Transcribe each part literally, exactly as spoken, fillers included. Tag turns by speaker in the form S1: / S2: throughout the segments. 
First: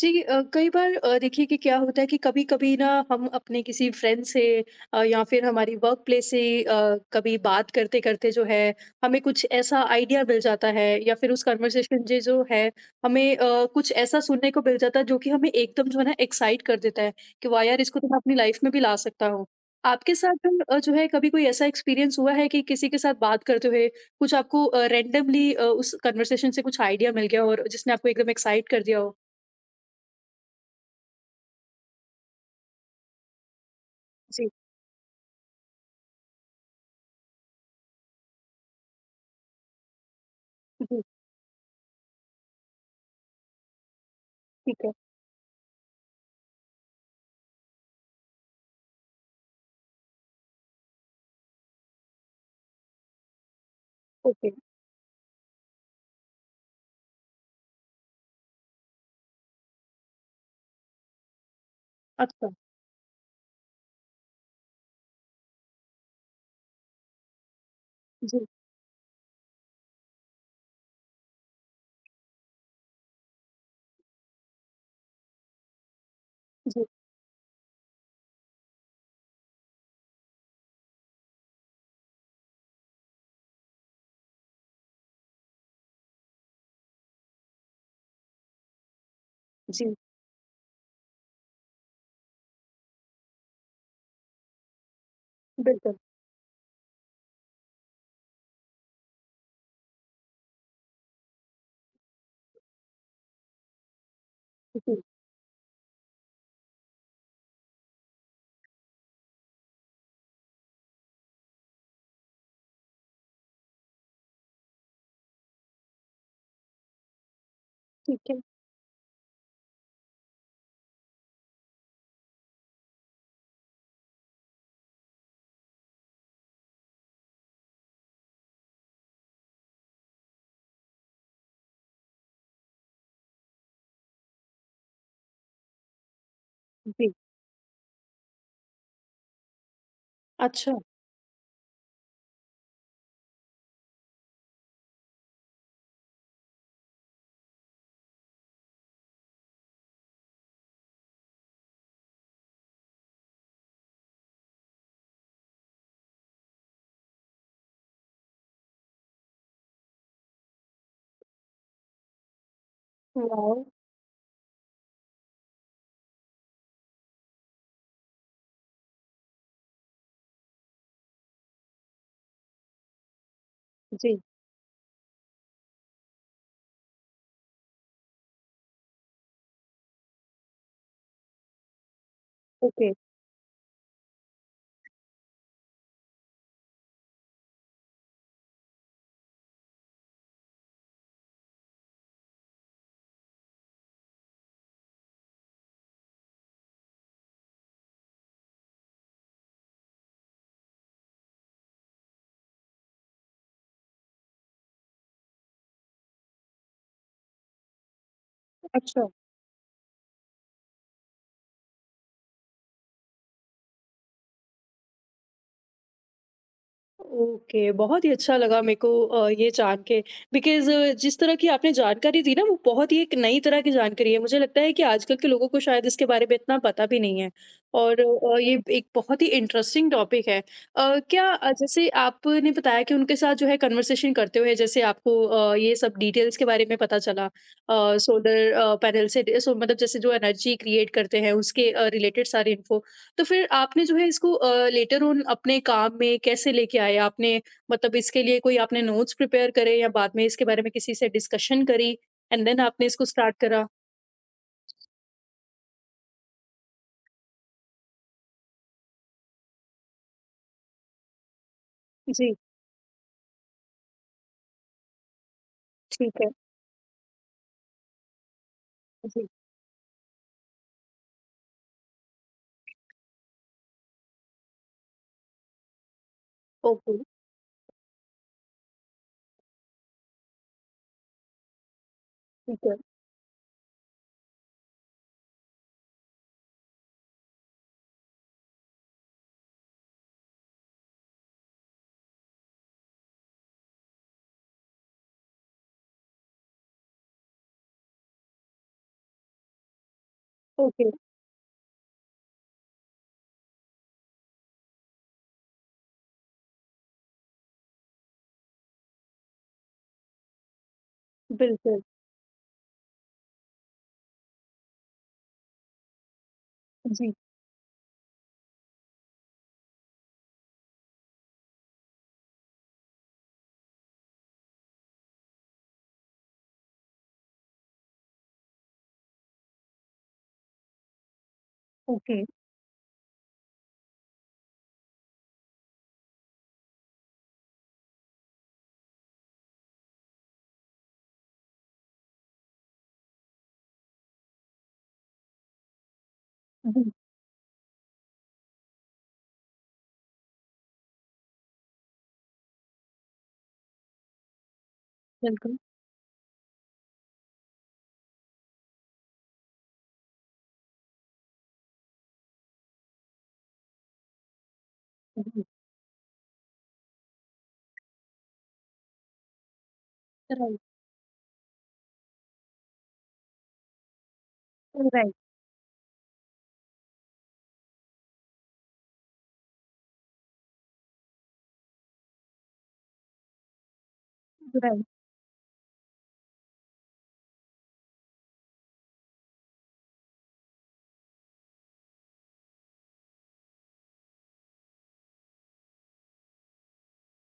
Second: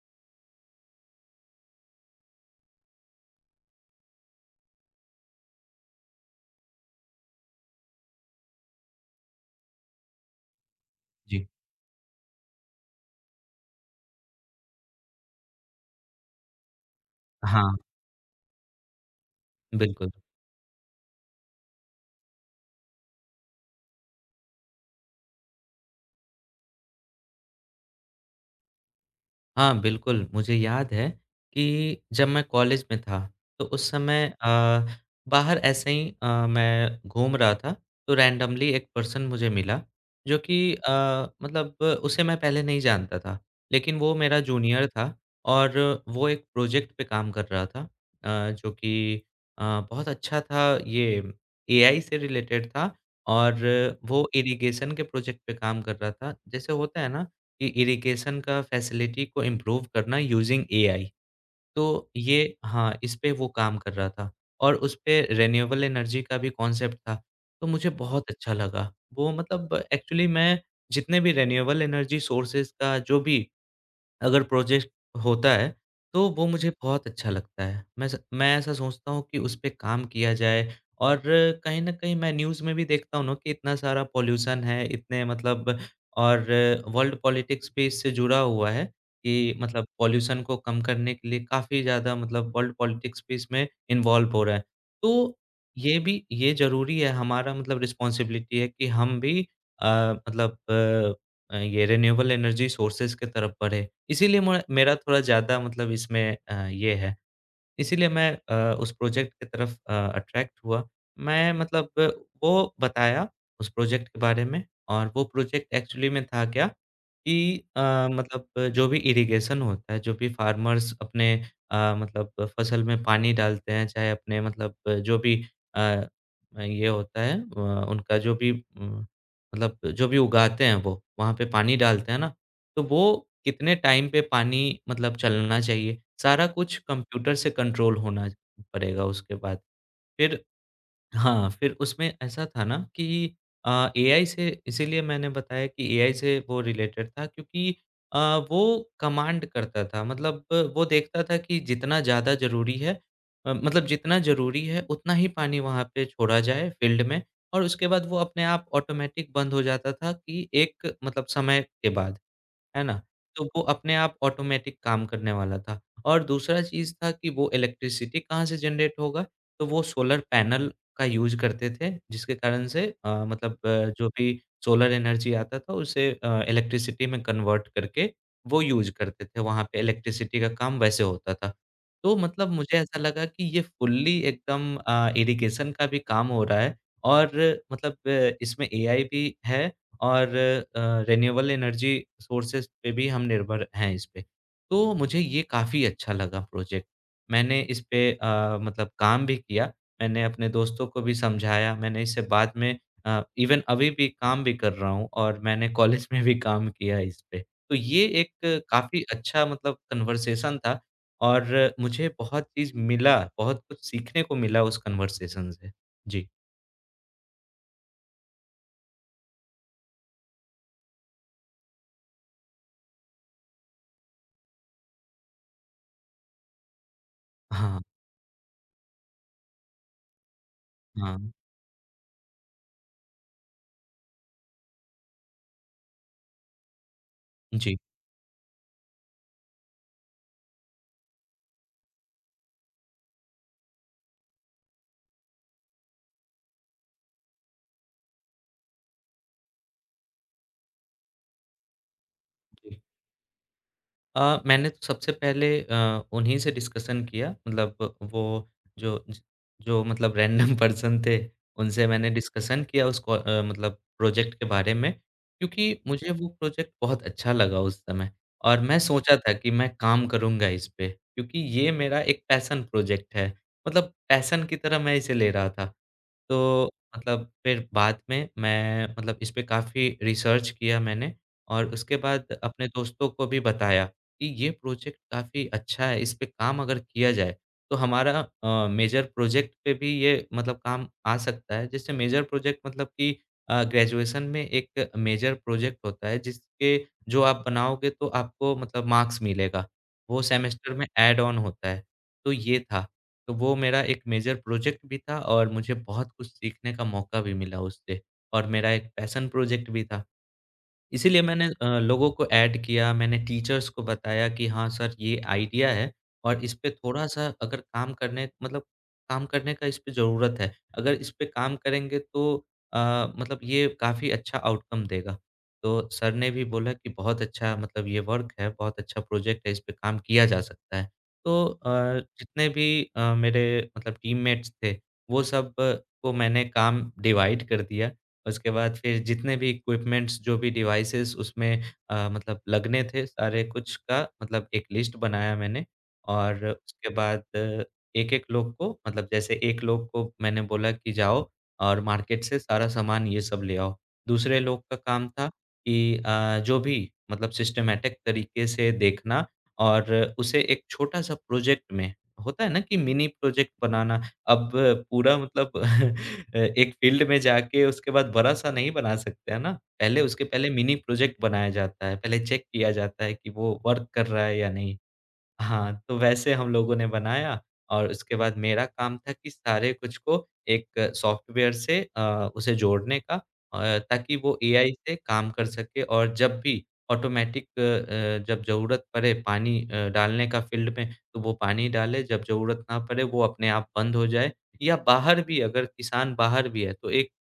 S1: जी, अ, कई बार, अ, देखिए कि क्या होता है कि कभी-कभी ना हम अपने किसी फ्रेंड से, अ, या फिर हमारी वर्क प्लेस से, अ, कभी बात करते-करते जो है हमें कुछ ऐसा आइडिया मिल जाता है या फिर उस
S2: जी।
S1: कन्वर्सेशन जे जो है हमें अ, कुछ ऐसा सुनने को मिल जाता है जो कि हमें एकदम जो है ना एक्साइट कर देता है कि वाह
S2: हाँ,
S1: यार, इसको तो मैं अपनी लाइफ में भी ला सकता हूँ।
S2: बिल्कुल।
S1: आपके साथ अ, जो है कभी कोई ऐसा एक्सपीरियंस हुआ है कि किसी के साथ बात करते हुए कुछ आपको अ, रैंडमली अ, उस कन्वर्सेशन से कुछ आइडिया मिल गया हो और जिसने आपको एकदम एक्साइट कर दिया हो?
S2: हाँ, बिल्कुल, मुझे याद है कि जब मैं कॉलेज में था, तो उस समय अ, बाहर ऐसे ही अ, मैं घूम रहा था, तो रैंडमली एक पर्सन मुझे मिला, जो कि अ,
S1: जी।
S2: मतलब उसे मैं पहले नहीं जानता था, लेकिन वो मेरा
S1: ठीक
S2: जूनियर
S1: है।
S2: था और वो एक प्रोजेक्ट पे काम कर रहा था अ, जो कि अ, बहुत अच्छा था, ये एआई से रिलेटेड था और वो
S1: ओके।
S2: इरिगेशन के प्रोजेक्ट पे काम कर रहा था। जैसे होता है ना कि इरिगेशन का फैसिलिटी को इम्प्रूव करना यूजिंग एआई तो ये
S1: अच्छा।
S2: हाँ, इस पे वो काम कर रहा था और उस पे रिन्यूएबल एनर्जी का भी कॉन्सेप्ट था, तो मुझे बहुत
S1: जी।
S2: अच्छा लगा। वो मतलब एक्चुअली मैं जितने भी रिन्यूएबल एनर्जी सोर्सेज़ का जो भी अगर प्रोजेक्ट होता है, तो वो मुझे
S1: जी।
S2: बहुत अच्छा लगता है। मैं स मैं ऐसा सोचता हूँ कि उसपे काम किया जाए और कहीं न कहीं मैं न्यूज़ में भी देखता हूँ ना कि इतना सारा पॉल्यूशन है, इतने मतलब और वर्ल्ड पॉलिटिक्स भी इससे जुड़ा हुआ है कि मतलब
S1: जी।
S2: पॉल्यूशन को कम करने के लिए काफ़ी ज़्यादा मतलब वर्ल्ड पॉलिटिक्स भी इसमें इन्वॉल्व हो रहा है। तो
S1: बिल्कुल।
S2: ये भी ये ज़रूरी है, हमारा मतलब रिस्पॉन्सिबिलिटी है कि हम भी अ, मतलब अ, ये रिन्यूएबल एनर्जी सोर्सेज़ की तरफ बढ़े। इसीलिए म मेरा
S1: जी।
S2: थोड़ा ज़्यादा मतलब इसमें अ, ये है। इसीलिए मैं अ, उस प्रोजेक्ट की तरफ अ, अट्रैक्ट हुआ। मैं मतलब अ, वो बताया उस प्रोजेक्ट के बारे में और वो प्रोजेक्ट एक्चुअली में था क्या कि अ,
S1: ठीक है।
S2: मतलब अ, जो भी इरिगेशन होता है, जो भी फार्मर्स अपने अ, मतलब अ, फसल में पानी डालते हैं, चाहे अपने मतलब अ, जो भी अ, ये होता है अ, उनका जो भी उम, मतलब जो भी उगाते हैं वो, वहाँ पे पानी डालते हैं ना, तो वो कितने टाइम पे पानी मतलब चलना चाहिए सारा कुछ
S1: जी।
S2: कंप्यूटर से कंट्रोल होना पड़ेगा उसके बाद। फिर
S1: अच्छा।
S2: हाँ, फिर उसमें ऐसा था ना कि अ, एआई से इसीलिए मैंने बताया कि एआई से वो रिलेटेड था क्योंकि अ, वो कमांड करता था। मतलब वो देखता था कि जितना ज़्यादा ज़रूरी है अ, मतलब जितना ज़रूरी है उतना ही पानी वहाँ पे छोड़ा जाए फ़ील्ड में और उसके बाद वो अपने आप ऑटोमेटिक बंद हो जाता था कि एक मतलब समय के बाद, है ना? तो
S1: वाओ!
S2: वो अपने आप ऑटोमेटिक काम करने वाला था और दूसरा चीज़ था कि वो इलेक्ट्रिसिटी कहाँ से जनरेट होगा? तो वो सोलर पैनल का यूज़ करते थे, जिसके कारण से अ, मतलब अ, जो
S1: जी।
S2: भी सोलर एनर्जी आता था उसे अ, इलेक्ट्रिसिटी में कन्वर्ट करके वो यूज़ करते थे, वहाँ पे इलेक्ट्रिसिटी का काम वैसे होता था। तो मतलब मुझे
S1: ओके।
S2: ऐसा लगा कि ये फुल्ली एकदम अ, इरिगेशन का भी काम हो रहा है और मतलब अ, इसमें एआई भी है और अ, रिन्यूएबल एनर्जी सोर्सेज़ पे भी हम निर्भर हैं इस पे। तो मुझे ये काफ़ी अच्छा लगा प्रोजेक्ट। मैंने इस पे अ, मतलब काम भी किया मैंने अपने दोस्तों को भी समझाया, मैंने इससे बाद में अ, इवन अभी भी काम भी कर रहा हूँ और मैंने कॉलेज में भी काम किया इस पे। तो ये एक काफ़ी
S1: अच्छा।
S2: अच्छा मतलब कन्वर्सेशन था और मुझे बहुत चीज़ मिला, बहुत कुछ सीखने को मिला उस कन्वर्सेशन से। जी।
S1: ओके, बहुत ही अच्छा लगा मेरे को अ, ये जान के, बिकॉज़ जिस तरह की आपने जानकारी दी ना वो बहुत ही एक नई तरह की जानकारी है। मुझे लगता है कि आजकल के लोगों को शायद इसके बारे में इतना पता भी नहीं है
S2: हाँ,
S1: और अ, ये एक बहुत ही इंटरेस्टिंग टॉपिक है। अ, क्या
S2: हाँ।
S1: अ, जैसे आपने बताया कि उनके साथ जो है कन्वर्सेशन करते हुए जैसे आपको अ, ये सब डिटेल्स के बारे में पता चला, अ,
S2: जी,
S1: सोलर अ, पैनल से, सो मतलब जैसे जो एनर्जी क्रिएट करते हैं उसके अ, रिलेटेड सारी इन्फो। तो फिर आपने जो है इसको अ, लेटर ऑन अपने काम में कैसे लेके आए? आपने मतलब इसके लिए कोई आपने नोट्स प्रिपेयर करे या बाद में इसके बारे में किसी से डिस्कशन करी एंड देन
S2: जी।
S1: आपने इसको स्टार्ट करा?
S2: अ, मैंने तो सबसे पहले अ, उन्हीं से डिस्कशन किया मतलब वो जो ज जो मतलब रैंडम पर्सन थे, उनसे मैंने
S1: जी।
S2: डिस्कशन किया उसको अ, मतलब प्रोजेक्ट के बारे में, क्योंकि मुझे
S1: ठीक
S2: वो
S1: है।
S2: प्रोजेक्ट बहुत अच्छा लगा उस समय और मैं सोचा
S1: जी।
S2: था कि मैं काम करूँगा इस पे, क्योंकि ये मेरा एक पैशन प्रोजेक्ट है, मतलब पैशन की तरह मैं इसे ले रहा था। तो
S1: ओके।
S2: मतलब फिर बाद में मैं मतलब इस पे काफ़ी रिसर्च किया मैंने और उसके बाद
S1: ठीक
S2: अपने
S1: है।
S2: दोस्तों को भी बताया कि ये प्रोजेक्ट काफ़ी अच्छा है, इस पे काम अगर किया जाए, तो हमारा अ, मेजर प्रोजेक्ट पे भी ये मतलब काम आ सकता है। जैसे मेजर प्रोजेक्ट मतलब कि अ, ग्रेजुएशन में एक मेजर प्रोजेक्ट होता है, जिसके जो आप बनाओगे तो आपको मतलब मार्क्स मिलेगा। वो सेमेस्टर
S1: ओके।
S2: में ऐड ऑन होता है, तो ये था। तो वो मेरा एक मेजर प्रोजेक्ट भी था और मुझे बहुत कुछ सीखने का मौका भी मिला उससे और मेरा एक पैशन प्रोजेक्ट भी था। इसीलिए मैंने अ,
S1: बिल्कुल।
S2: लोगों को ऐड किया, मैंने टीचर्स को बताया कि हाँ सर ये आइडिया है और इस पे
S1: जी।
S2: थोड़ा-सा अगर काम करने मतलब काम करने का इस पे ज़रूरत है। अगर इस पे काम करेंगे तो अ, मतलब ये काफ़ी अच्छा आउटकम देगा। तो सर ने भी बोला कि बहुत अच्छा मतलब ये वर्क है, बहुत अच्छा प्रोजेक्ट है, इस पे काम किया जा सकता है। तो अ,
S1: ओके।
S2: जितने भी अ, मेरे मतलब टीममेट्स थे, वो सब को मैंने काम डिवाइड कर दिया उसके बाद फिर जितने भी इक्विपमेंट्स जो भी डिवाइसेस उसमें अ, मतलब लगने थे सारे कुछ का मतलब एक लिस्ट बनाया मैंने और उसके
S1: जी।
S2: बाद एक-एक लोग को मतलब जैसे एक लोग को मैंने बोला कि जाओ और मार्केट से सारा सामान ये सब ले आओ। दूसरे लोग का काम था
S1: बिल्कुल।
S2: कि अ, जो भी मतलब सिस्टमैटिक तरीके से देखना और उसे एक छोटा-सा प्रोजेक्ट में होता है ना कि मिनी प्रोजेक्ट बनाना अब पूरा
S1: जी।
S2: मतलब अ, एक फ़ील्ड में जाके उसके बाद बड़ा-सा नहीं बना सकते, है ना? पहले उसके पहले
S1: राइट,
S2: मिनी प्रोजेक्ट बनाया जाता है, पहले चेक किया जाता है कि वो वर्क कर रहा है या नहीं।
S1: राइट,
S2: हाँ, तो वैसे हम लोगों ने बनाया और उसके बाद मेरा काम था कि सारे कुछ को एक सॉफ्टवेयर से अ, उसे जोड़ने का अ, ताकि वो एआई
S1: राइट।
S2: से काम कर सके और जब भी ऑटोमेटिक अ, जब ज़रूरत पड़े पानी अ, डालने का फ़ील्ड में, तो वो पानी डाले, जब ज़रूरत ना पड़े वो अपने आप बंद हो जाए। या बाहर भी अगर किसान बाहर भी है तो एक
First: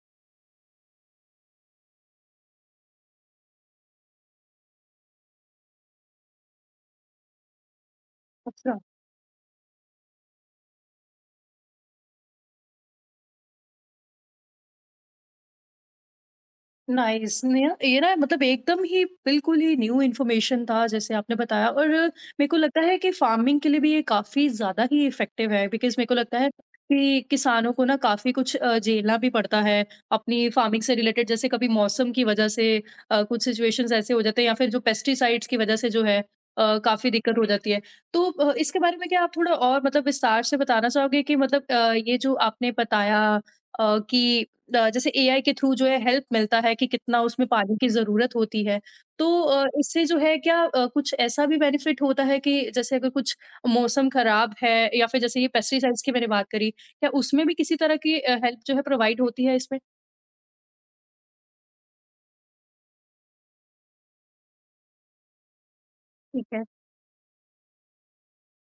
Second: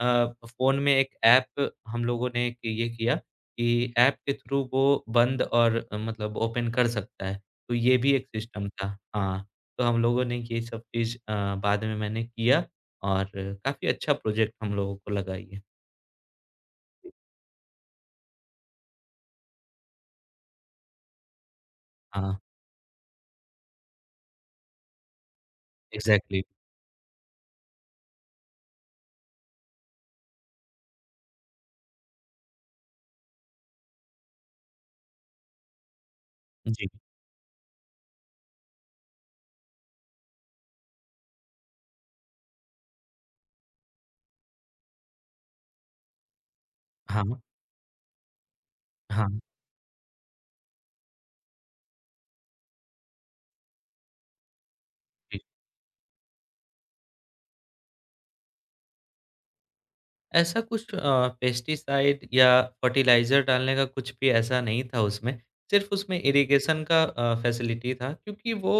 S2: अ, फ़ोन में एक ऐप हम लोगों ने एक ये किया कि ऐप के थ्रू वो बंद और अ, मतलब ओपन कर सकता है। तो ये भी एक सिस्टम
S1: अच्छा।
S2: था। हाँ, तो हम लोगों ने ये सब चीज़ अ, बाद में मैंने किया और काफ़ी अच्छा प्रोजेक्ट हम लोगों को लगा ये।
S1: नाइस। नया ये ना, मतलब एकदम ही बिल्कुल ही न्यू इन्फॉर्मेशन था जैसे आपने बताया, और
S2: हाँ,
S1: मेरे को लगता है कि फार्मिंग के लिए भी ये काफ़ी ज़्यादा ही इफ़ेक्टिव है, बिकॉज़ मेरे को लगता
S2: एग्ज़ैक्टली।
S1: है कि किसानों को ना काफ़ी कुछ अ, झेलना भी पड़ता है अपनी फार्मिंग से रिलेटेड, जैसे कभी मौसम की वजह से अ, कुछ सिचुएशंस ऐसे हो जाते हैं या फिर जो पेस्टिसाइड्स की वजह से जो है अ,
S2: जी।
S1: काफ़ी दिक्कत हो जाती है। तो अ, इसके बारे में क्या आप थोड़ा और मतलब विस्तार से बताना चाहोगे कि मतलब, अ, ये जो आपने बताया, अ, कि अ, जैसे एआई के थ्रू जो है हेल्प मिलता है कि कितना
S2: हाँ,
S1: उसमें पानी की ज़रूरत होती है। तो
S2: हाँ।
S1: अ, इससे जो है क्या अ, कुछ ऐसा भी बेनिफिट होता है कि जैसे अगर कुछ मौसम खराब है या फिर जैसे ये पेस्टिसाइड्स की मैंने बात करी, क्या उसमें भी किसी तरह की अ, हेल्प जो है प्रोवाइड होती है इसमें?
S2: ऐसा कुछ अ, पेस्टिसाइड या फर्टिलाइज़र डालने का कुछ भी ऐसा नहीं था उसमें, सिर्फ़ उसमें
S1: ठीक है।
S2: इरिगेशन का अ, फैसिलिटी था क्योंकि वो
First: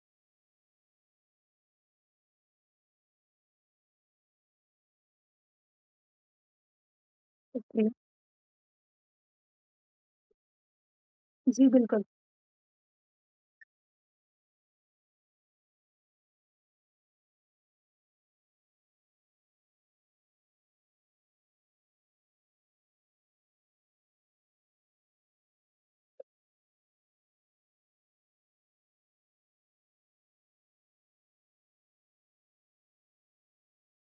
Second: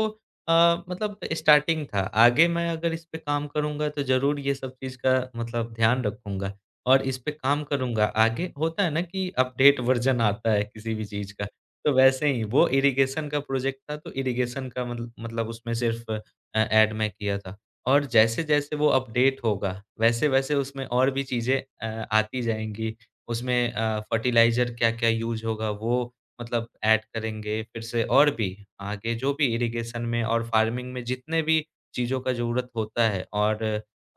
S2: अ, मतलब स्टार्टिंग था। आगे मैं अगर इस पे काम करूँगा तो ज़रूर ये सब चीज़ का मतलब ध्यान रखूँगा और इस पे काम
S1: ओके।
S2: करूँगा। आगे होता है ना कि अपडेट वर्ज़न आता है किसी भी चीज़ का,
S1: जी,
S2: तो
S1: बिल्कुल,
S2: वैसे ही वो इरिगेशन का प्रोजेक्ट था तो इरिगेशन का मतल मतलब उसमें सिर्फ़ अ, ऐड मैं किया था। और जैसे-जैसे वो अपडेट होगा, वैसे-वैसे उसमें और भी चीज़ें अ, आती जाएँगी। उसमें अ, फर्टिलाइज़र क्या-क्या यूज़ होगा वो मतलब ऐड करेंगे फिर से और भी आगे जो भी इरिगेशन में और फार्मिंग में जितने भी चीज़ों का ज़रूरत होता है और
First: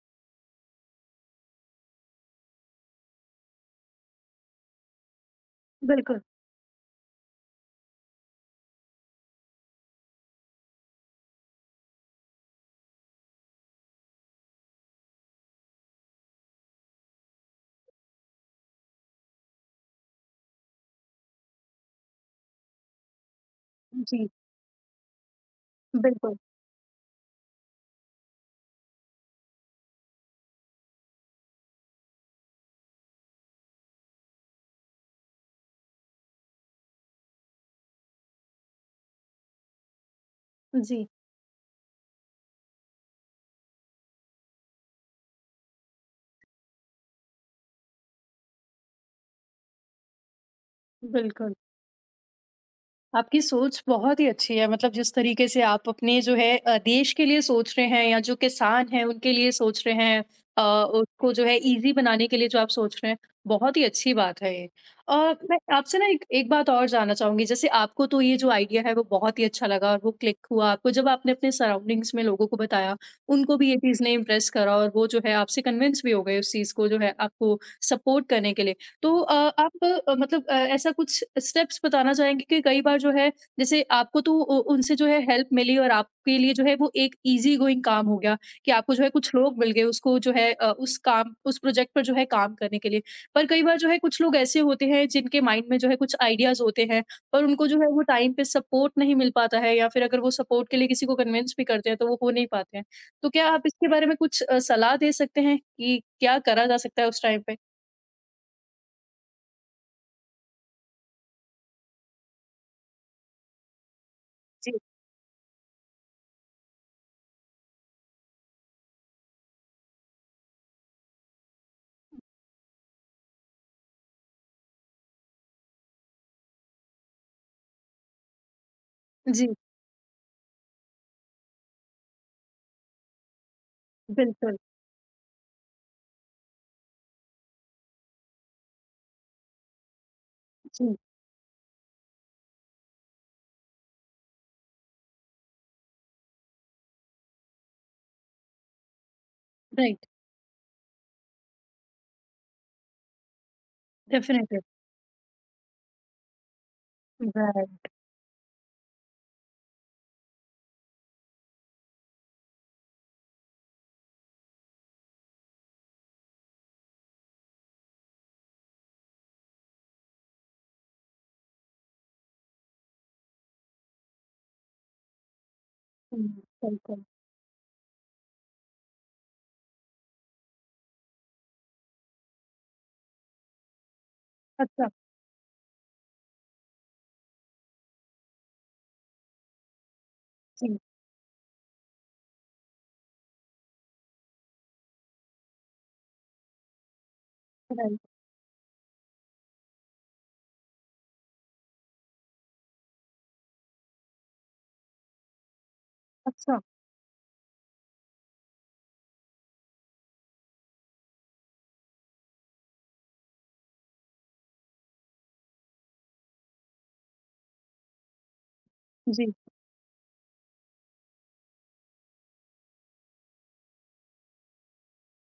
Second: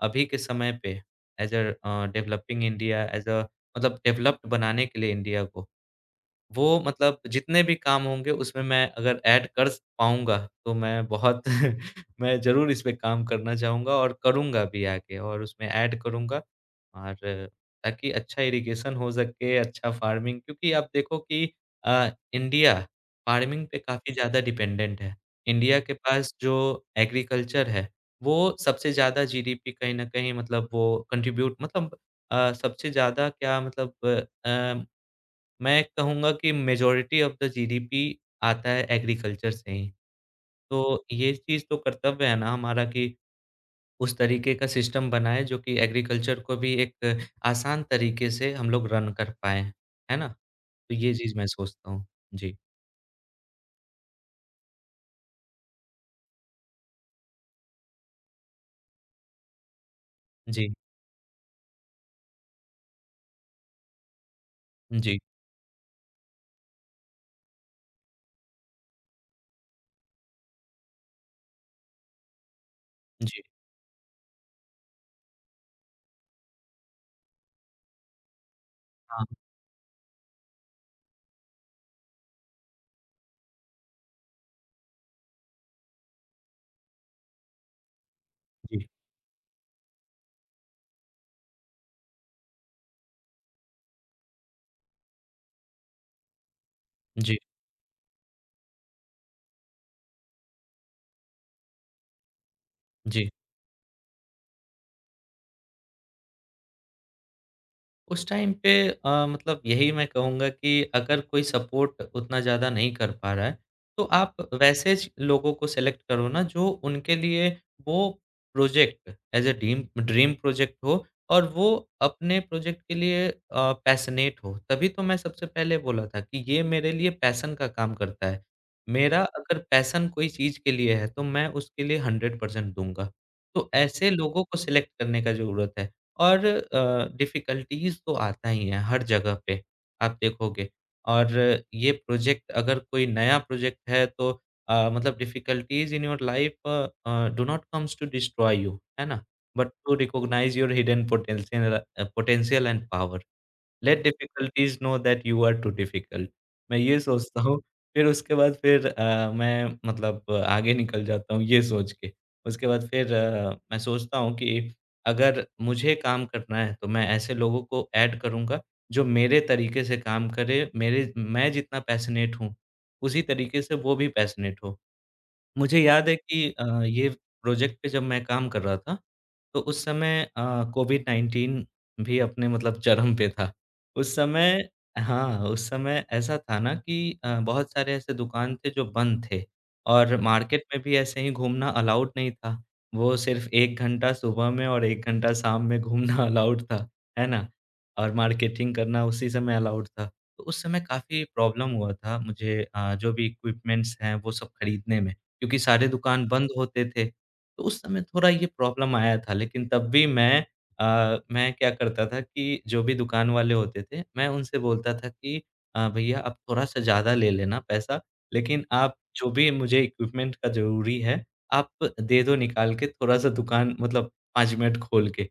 S2: अभी के समय पे as a uh, developing India as a मतलब डेवलप्ड बनाने के लिए इंडिया को
S1: बिल्कुल।
S2: वो मतलब जितने भी काम होंगे उसमें मैं अगर ऐड कर स पाऊँगा तो मैं बहुत मैं ज़रूर इस पे काम करना चाहूँगा और करूँगा भी आगे और उसमें ऐड करूँगा और ताकि अच्छा इरिगेशन हो सके, अच्छा फार्मिंग क्योंकि आप देखो कि अ, इंडिया फार्मिंग पे काफ़ी
S1: जी,
S2: ज़्यादा डिपेंडेंट है। इंडिया के पास
S1: बिल्कुल।
S2: जो एग्रीकल्चर है, वो सबसे ज़्यादा जीडीपी कहीं न कहीं मतलब वो कंट्रीब्यूट मतलब अ, सबसे ज़्यादा क्या मतलब अ मैं कहूँगा कि मेजॉरिटी ऑफ़ द जीडीपी आता है एग्रीकल्चर से ही। तो
S1: जी,
S2: ये चीज़ तो कर्तव्य है ना हमारा कि उस तरीके का सिस्टम बनाएँ जो कि एग्रीकल्चर को भी एक आसान तरीके से हम लोग रन कर पाएँ। है ना? तो ये चीज़ मैं
S1: बिल्कुल।
S2: सोचता हूँ। जी।
S1: आपकी सोच बहुत ही अच्छी है, मतलब जिस तरीके से आप अपने जो है अ, देश के लिए सोच रहे हैं या जो किसान हैं उनके लिए सोच रहे हैं, अ,
S2: जी।
S1: उसको जो है इजी बनाने के लिए जो आप सोच रहे हैं, बहुत ही अच्छी बात है ये।
S2: जी।
S1: और मैं आपसे ना एक एक बात और जानना चाहूंगी। जैसे आपको तो ये जो आइडिया है वो बहुत ही अच्छा लगा और वो क्लिक हुआ, आपको जब आपने अपने सराउंडिंग्स में लोगों को बताया,
S2: जी।
S1: उनको भी ये चीज़ ने इम्प्रेस करा और वो जो है आपसे कन्विंस भी हो गए उस चीज़ को जो है आपको सपोर्ट करने के लिए। तो
S2: हाँ।
S1: अ, आप अ, मतलब अ, ऐसा कुछ स्टेप्स बताना चाहेंगे कि कई बार जो है, जैसे आपको तो उ उनसे जो है हेल्प मिली और आपके लिए जो है वो एक ईज़ी गोइंग काम हो गया, कि
S2: जी।
S1: आपको जो है कुछ लोग मिल गए उसको जो है अ, उस काम, उस प्रोजेक्ट पर जो है काम करने के लिए। पर कई बार जो है कुछ लोग ऐसे होते हैं जिनके माइंड में जो है कुछ आइडियाज़ होते हैं,
S2: जी।
S1: पर उनको जो है वो टाइम पे सपोर्ट नहीं मिल पाता है या फिर अगर वो सपोर्ट के लिए किसी को कन्विंस भी करते हैं तो वो हो नहीं पाते हैं।
S2: जी।
S1: तो क्या आप इसके बारे में कुछ अ, सलाह दे सकते हैं कि क्या करा जा सकता है उस टाइम पे?
S2: उस टाइम पे अ, मतलब यही मैं कहूँगा कि अगर कोई सपोर्ट उतना ज़्यादा नहीं कर पा रहा है, तो आप
S1: जी।
S2: वैसे ज लोगों को सेलेक्ट करो ना जो उनके लिए वो project as a deem dream project हो और वो अपने प्रोजेक्ट के लिए अ, पैशनेट हो। तभी तो मैं सबसे पहले बोला था कि ये मेरे लिए पैशन का काम करता है। मेरा
S1: जी।
S2: अगर पैशन कोई चीज़ के लिए है, तो मैं उसके लिए हंड्रेड परसेंट दूँगा। तो ऐसे लोगों को
S1: बिल्कुल।
S2: सेलेक्ट करने का ज़रूरत है। और अ, डिफ़िकल्टीज़ तो आता ही है हर जगह पे, आप देखोगे
S1: जी।
S2: और ये प्रोजेक्ट अगर कोई नया प्रोजेक्ट है तो अ, मतलब difficulties in your life uh, do not comes to destroy you, है ना? But to
S1: right.
S2: Recognise your hidden potential uh, potential and power. Let
S1: definitely.
S2: Difficulties know that you are too difficult. मैं ये सोचता हूँ,
S1: right.
S2: फिर उसके बाद फिर अ, मैं मतलब अ, आगे निकल जाता हूँ ये सोच के। उसके बाद फिर अ, मैं सोचता हूँ कि अगर मुझे काम करना है तो मैं ऐसे लोगों को ऐड करूँगा जो मेरे तरीके से काम करे, मेरे मैं जितना पैशनेट हूँ, उसी तरीके से वो भी पैशनेट हो। मुझे याद है
S1: हुँ।
S2: कि अ,
S1: बिल्कुल।
S2: ये प्रोजेक्ट पे जब मैं काम कर रहा था, तो उस समय अ, कोविड-नाइनटीन भी अपने मतलब चरम पे था। उस समय
S1: अच्छा।
S2: हाँ, उस समय ऐसा था ना कि अ, बहुत सारे ऐसे दुकान थे जो बंद थे और मार्केट
S1: जी।
S2: में भी ऐसे ही घूमना अलाउड नहीं था। वो सिर्फ़ एक घंटा सुबह में और एक घंटा शाम में घूमना अलाउड था, है ना?
S1: राइट।
S2: और मार्केटिंग करना उसी समय अलाउड था। तो उस समय काफ़ी प्रॉब्लम हुआ था मुझे अ, जो भी इक्विपमेंट्स हैं, वो सब खरीदने में। क्योंकि सारे दुकान बंद
S1: अच्छा।
S2: होते थे। तो उस समय थोड़ा ये प्रॉब्लम आया था, लेकिन तब भी मैं अ, मैं क्या करता था कि जो भी दुकान वाले होते थे, मैं उनसे बोलता था कि अ, भैया आप थोड़ा-सा ज़्यादा ले लेना पैसा, लेकिन आप जो
S1: जी।
S2: भी मुझे इक्विपमेंट का ज़रूरी है, आप दे दो निकाल के थोड़ा-सा दुकान मतलब पाँच मिनट खोल के।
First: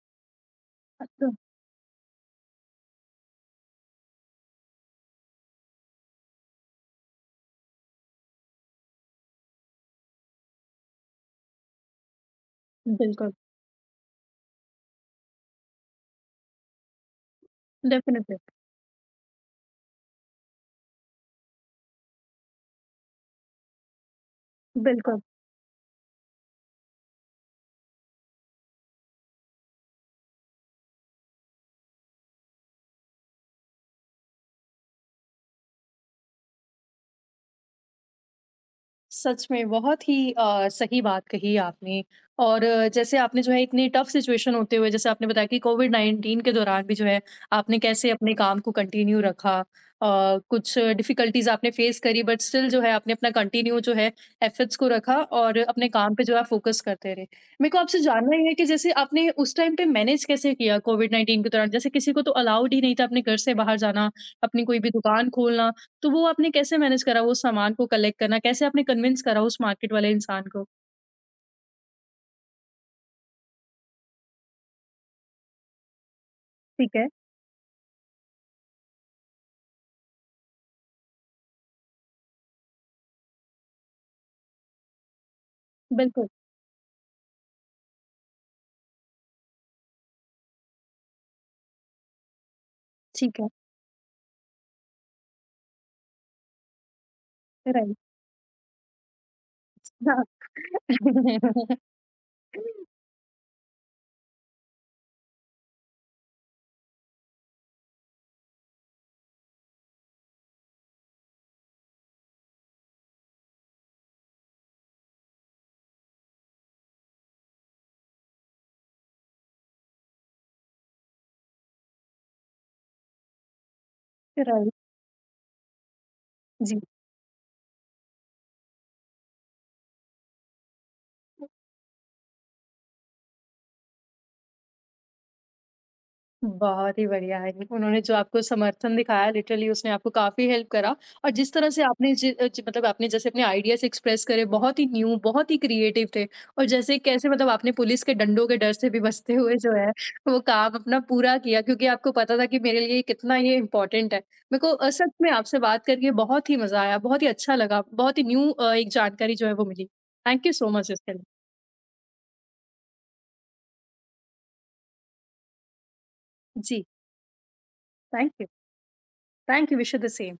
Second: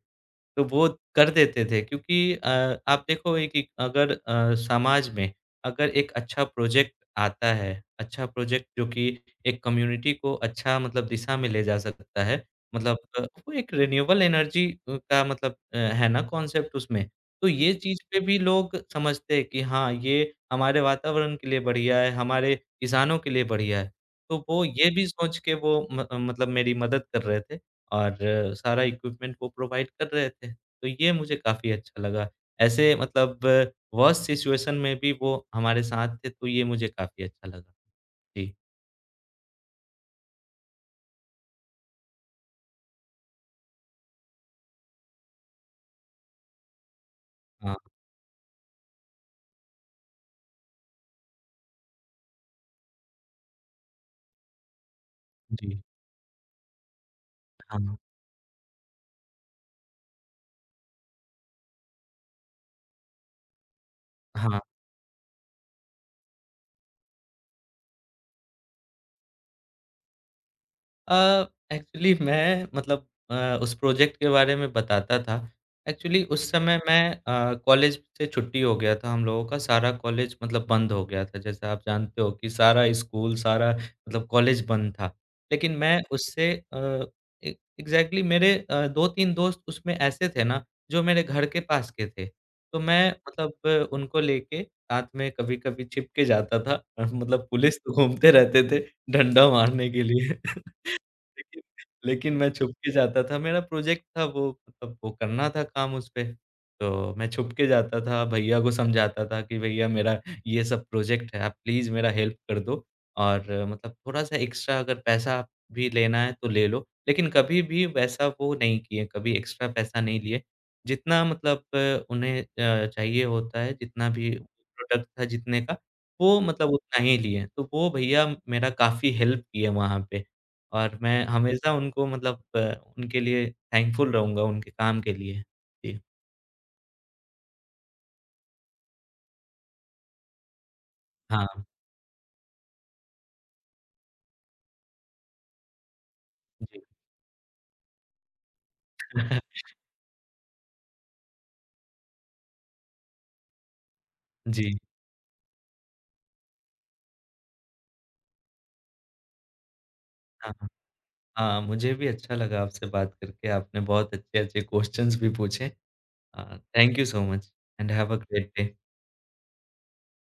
S2: तो वो कर
S1: अच्छा।
S2: देते थे, क्योंकि अ, आप देखो एक एक अगर अ, समाज में अगर एक अच्छा प्रोजेक्ट आता है, अच्छा प्रोजेक्ट जो कि एक कम्युनिटी को अच्छा मतलब दिशा में ले जा सकता है, मतलब अ,
S1: बिल्कुल।
S2: वो एक रिन्यूएबल एनर्जी अ, का मतलब अ, है ना कॉन्सेप्ट उसमें। तो ये चीज़ पे
S1: डेफ़िनेटली।
S2: भी लोग समझते हैं कि हाँ, ये हमारे वातावरण के लिए बढ़िया है, हमारे किसानों के लिए बढ़िया है। तो वो ये भी
S1: बिल्कुल।
S2: सोच के वो म मतलब मेरी मदद कर रहे थे। और सारा इक्विपमेंट वो प्रोवाइड कर रहे थे। तो ये मुझे काफ़ी अच्छा लगा। ऐसे मतलब वर्स्ट सिचुएशन में भी वो हमारे साथ थे, तो ये मुझे काफ़ी अच्छा लगा। जी।
S1: सच में बहुत ही अ, सही बात कही आपने। और अ, जैसे आपने जो है इतनी टफ सिचुएशन होते हुए, जैसे आपने बताया कि कोविड उन्नीस के दौरान भी जो है
S2: हाँ,
S1: आपने कैसे अपने काम को कंटिन्यू रखा, अ, कुछ डिफिकल्टीज आपने फेस करी बट स्टिल जो है आपने अपना कंटिन्यू जो है एफर्ट्स को रखा और
S2: जी।
S1: अपने काम पे जो है फोकस करते रहे। मेरे
S2: हाँ,
S1: को आपसे जानना ही है कि जैसे आपने उस टाइम पे मैनेज कैसे किया कोविड उन्नीस के दौरान, जैसे किसी को तो अलाउड ही नहीं था अपने घर से बाहर जाना,
S2: हाँ।
S1: अपनी कोई भी दुकान खोलना। तो वो आपने कैसे मैनेज करा वो सामान को कलेक्ट करना? कैसे आपने कन्विंस करा उस मार्केट वाले इंसान को?
S2: अ, एक्चुअली मैं मतलब अ, उस प्रोजेक्ट के बारे में बताता था। एक्चुअली उस समय
S1: ठीक
S2: मैं
S1: है।
S2: अ, कॉलेज से छुट्टी हो गया था हम लोगों का, सारा कॉलेज मतलब बंद हो गया था। जैसे आप जानते हो कि सारा स्कूल, सारा मतलब कॉलेज बंद था। लेकिन मैं
S1: बिल्कुल।
S2: उससे अ, ए एग्ज़ैक्टली मेरे अ, दो तीन दोस्त उसमें ऐसे थे ना, जो मेरे घर के पास के थे। तो मैं
S1: ठीक है।
S2: मतलब अ, उनको लेके साथ में कभी-कभी छिप के जाता था। अ, मतलब पुलिस तो
S1: राइट।
S2: घूमते रहते थे, डंडा मारने के
S1: हाँ।
S2: लिए। लेकिन लेकिन मैं छुप के जाता था, मेरा प्रोजेक्ट था वो मतलब वो करना था काम उस पे, तो मैं छुप के जाता था, भैया को समझाता था कि भैया मेरा ये सब प्रोजेक्ट है, आप प्लीज़ मेरा हेल्प कर दो और मतलब थोड़ा-सा एक्स्ट्रा अगर पैसा आप भी लेना है तो ले लो। लेकिन कभी भी वैसा वो नहीं किए, कभी एक्स्ट्रा पैसा नहीं लिए। जितना मतलब अ, उन्हें अ, चाहिए होता है, जितना भी
S1: राइट।
S2: प्रोडक्ट था जितने का, वो मतलब
S1: जी।
S2: उतना ही लिए। तो वो भैया मेरा काफ़ी हेल्प किए वहाँ पे। और मैं हमेशा उनको मतलब अ, उनके लिए थैंकफुल रहूँगा उनके काम के लिए। जी,
S1: बहुत ही बढ़िया है। उन्होंने जो आपको समर्थन दिखाया लिटरली उसने आपको काफ़ी हेल्प करा। और
S2: हाँ,
S1: जिस तरह से आपने जि अ, जि मतलब आपने जैसे अपने आइडियाज़ एक्सप्रेस करे बहुत ही न्यू, बहुत ही क्रिएटिव थे, और
S2: जी।
S1: जैसे कैसे मतलब आपने पुलिस के डंडों के डर से भी बचते हुए जो है वो काम अपना पूरा किया, क्योंकि आपको पता था कि मेरे लिए कितना ये इम्पोर्टेंट है। मेरे को
S2: जी,
S1: अ, सच में आपसे बात करके बहुत ही मज़ा आया, बहुत ही अच्छा लगा, बहुत ही न्यू अ, एक जानकारी जो है वो मिली। थैंक यू
S2: हाँ,
S1: सो मच इसके लिए।
S2: हाँ, मुझे भी अच्छा लगा आपसे बात करके, आपने बहुत अच्छे-अच्छे क्वेश्चन्स भी पूछे। अ,
S1: जी,
S2: thank you so much and have a
S1: thank you.
S2: Great day.
S1: Thank you, wish you the same.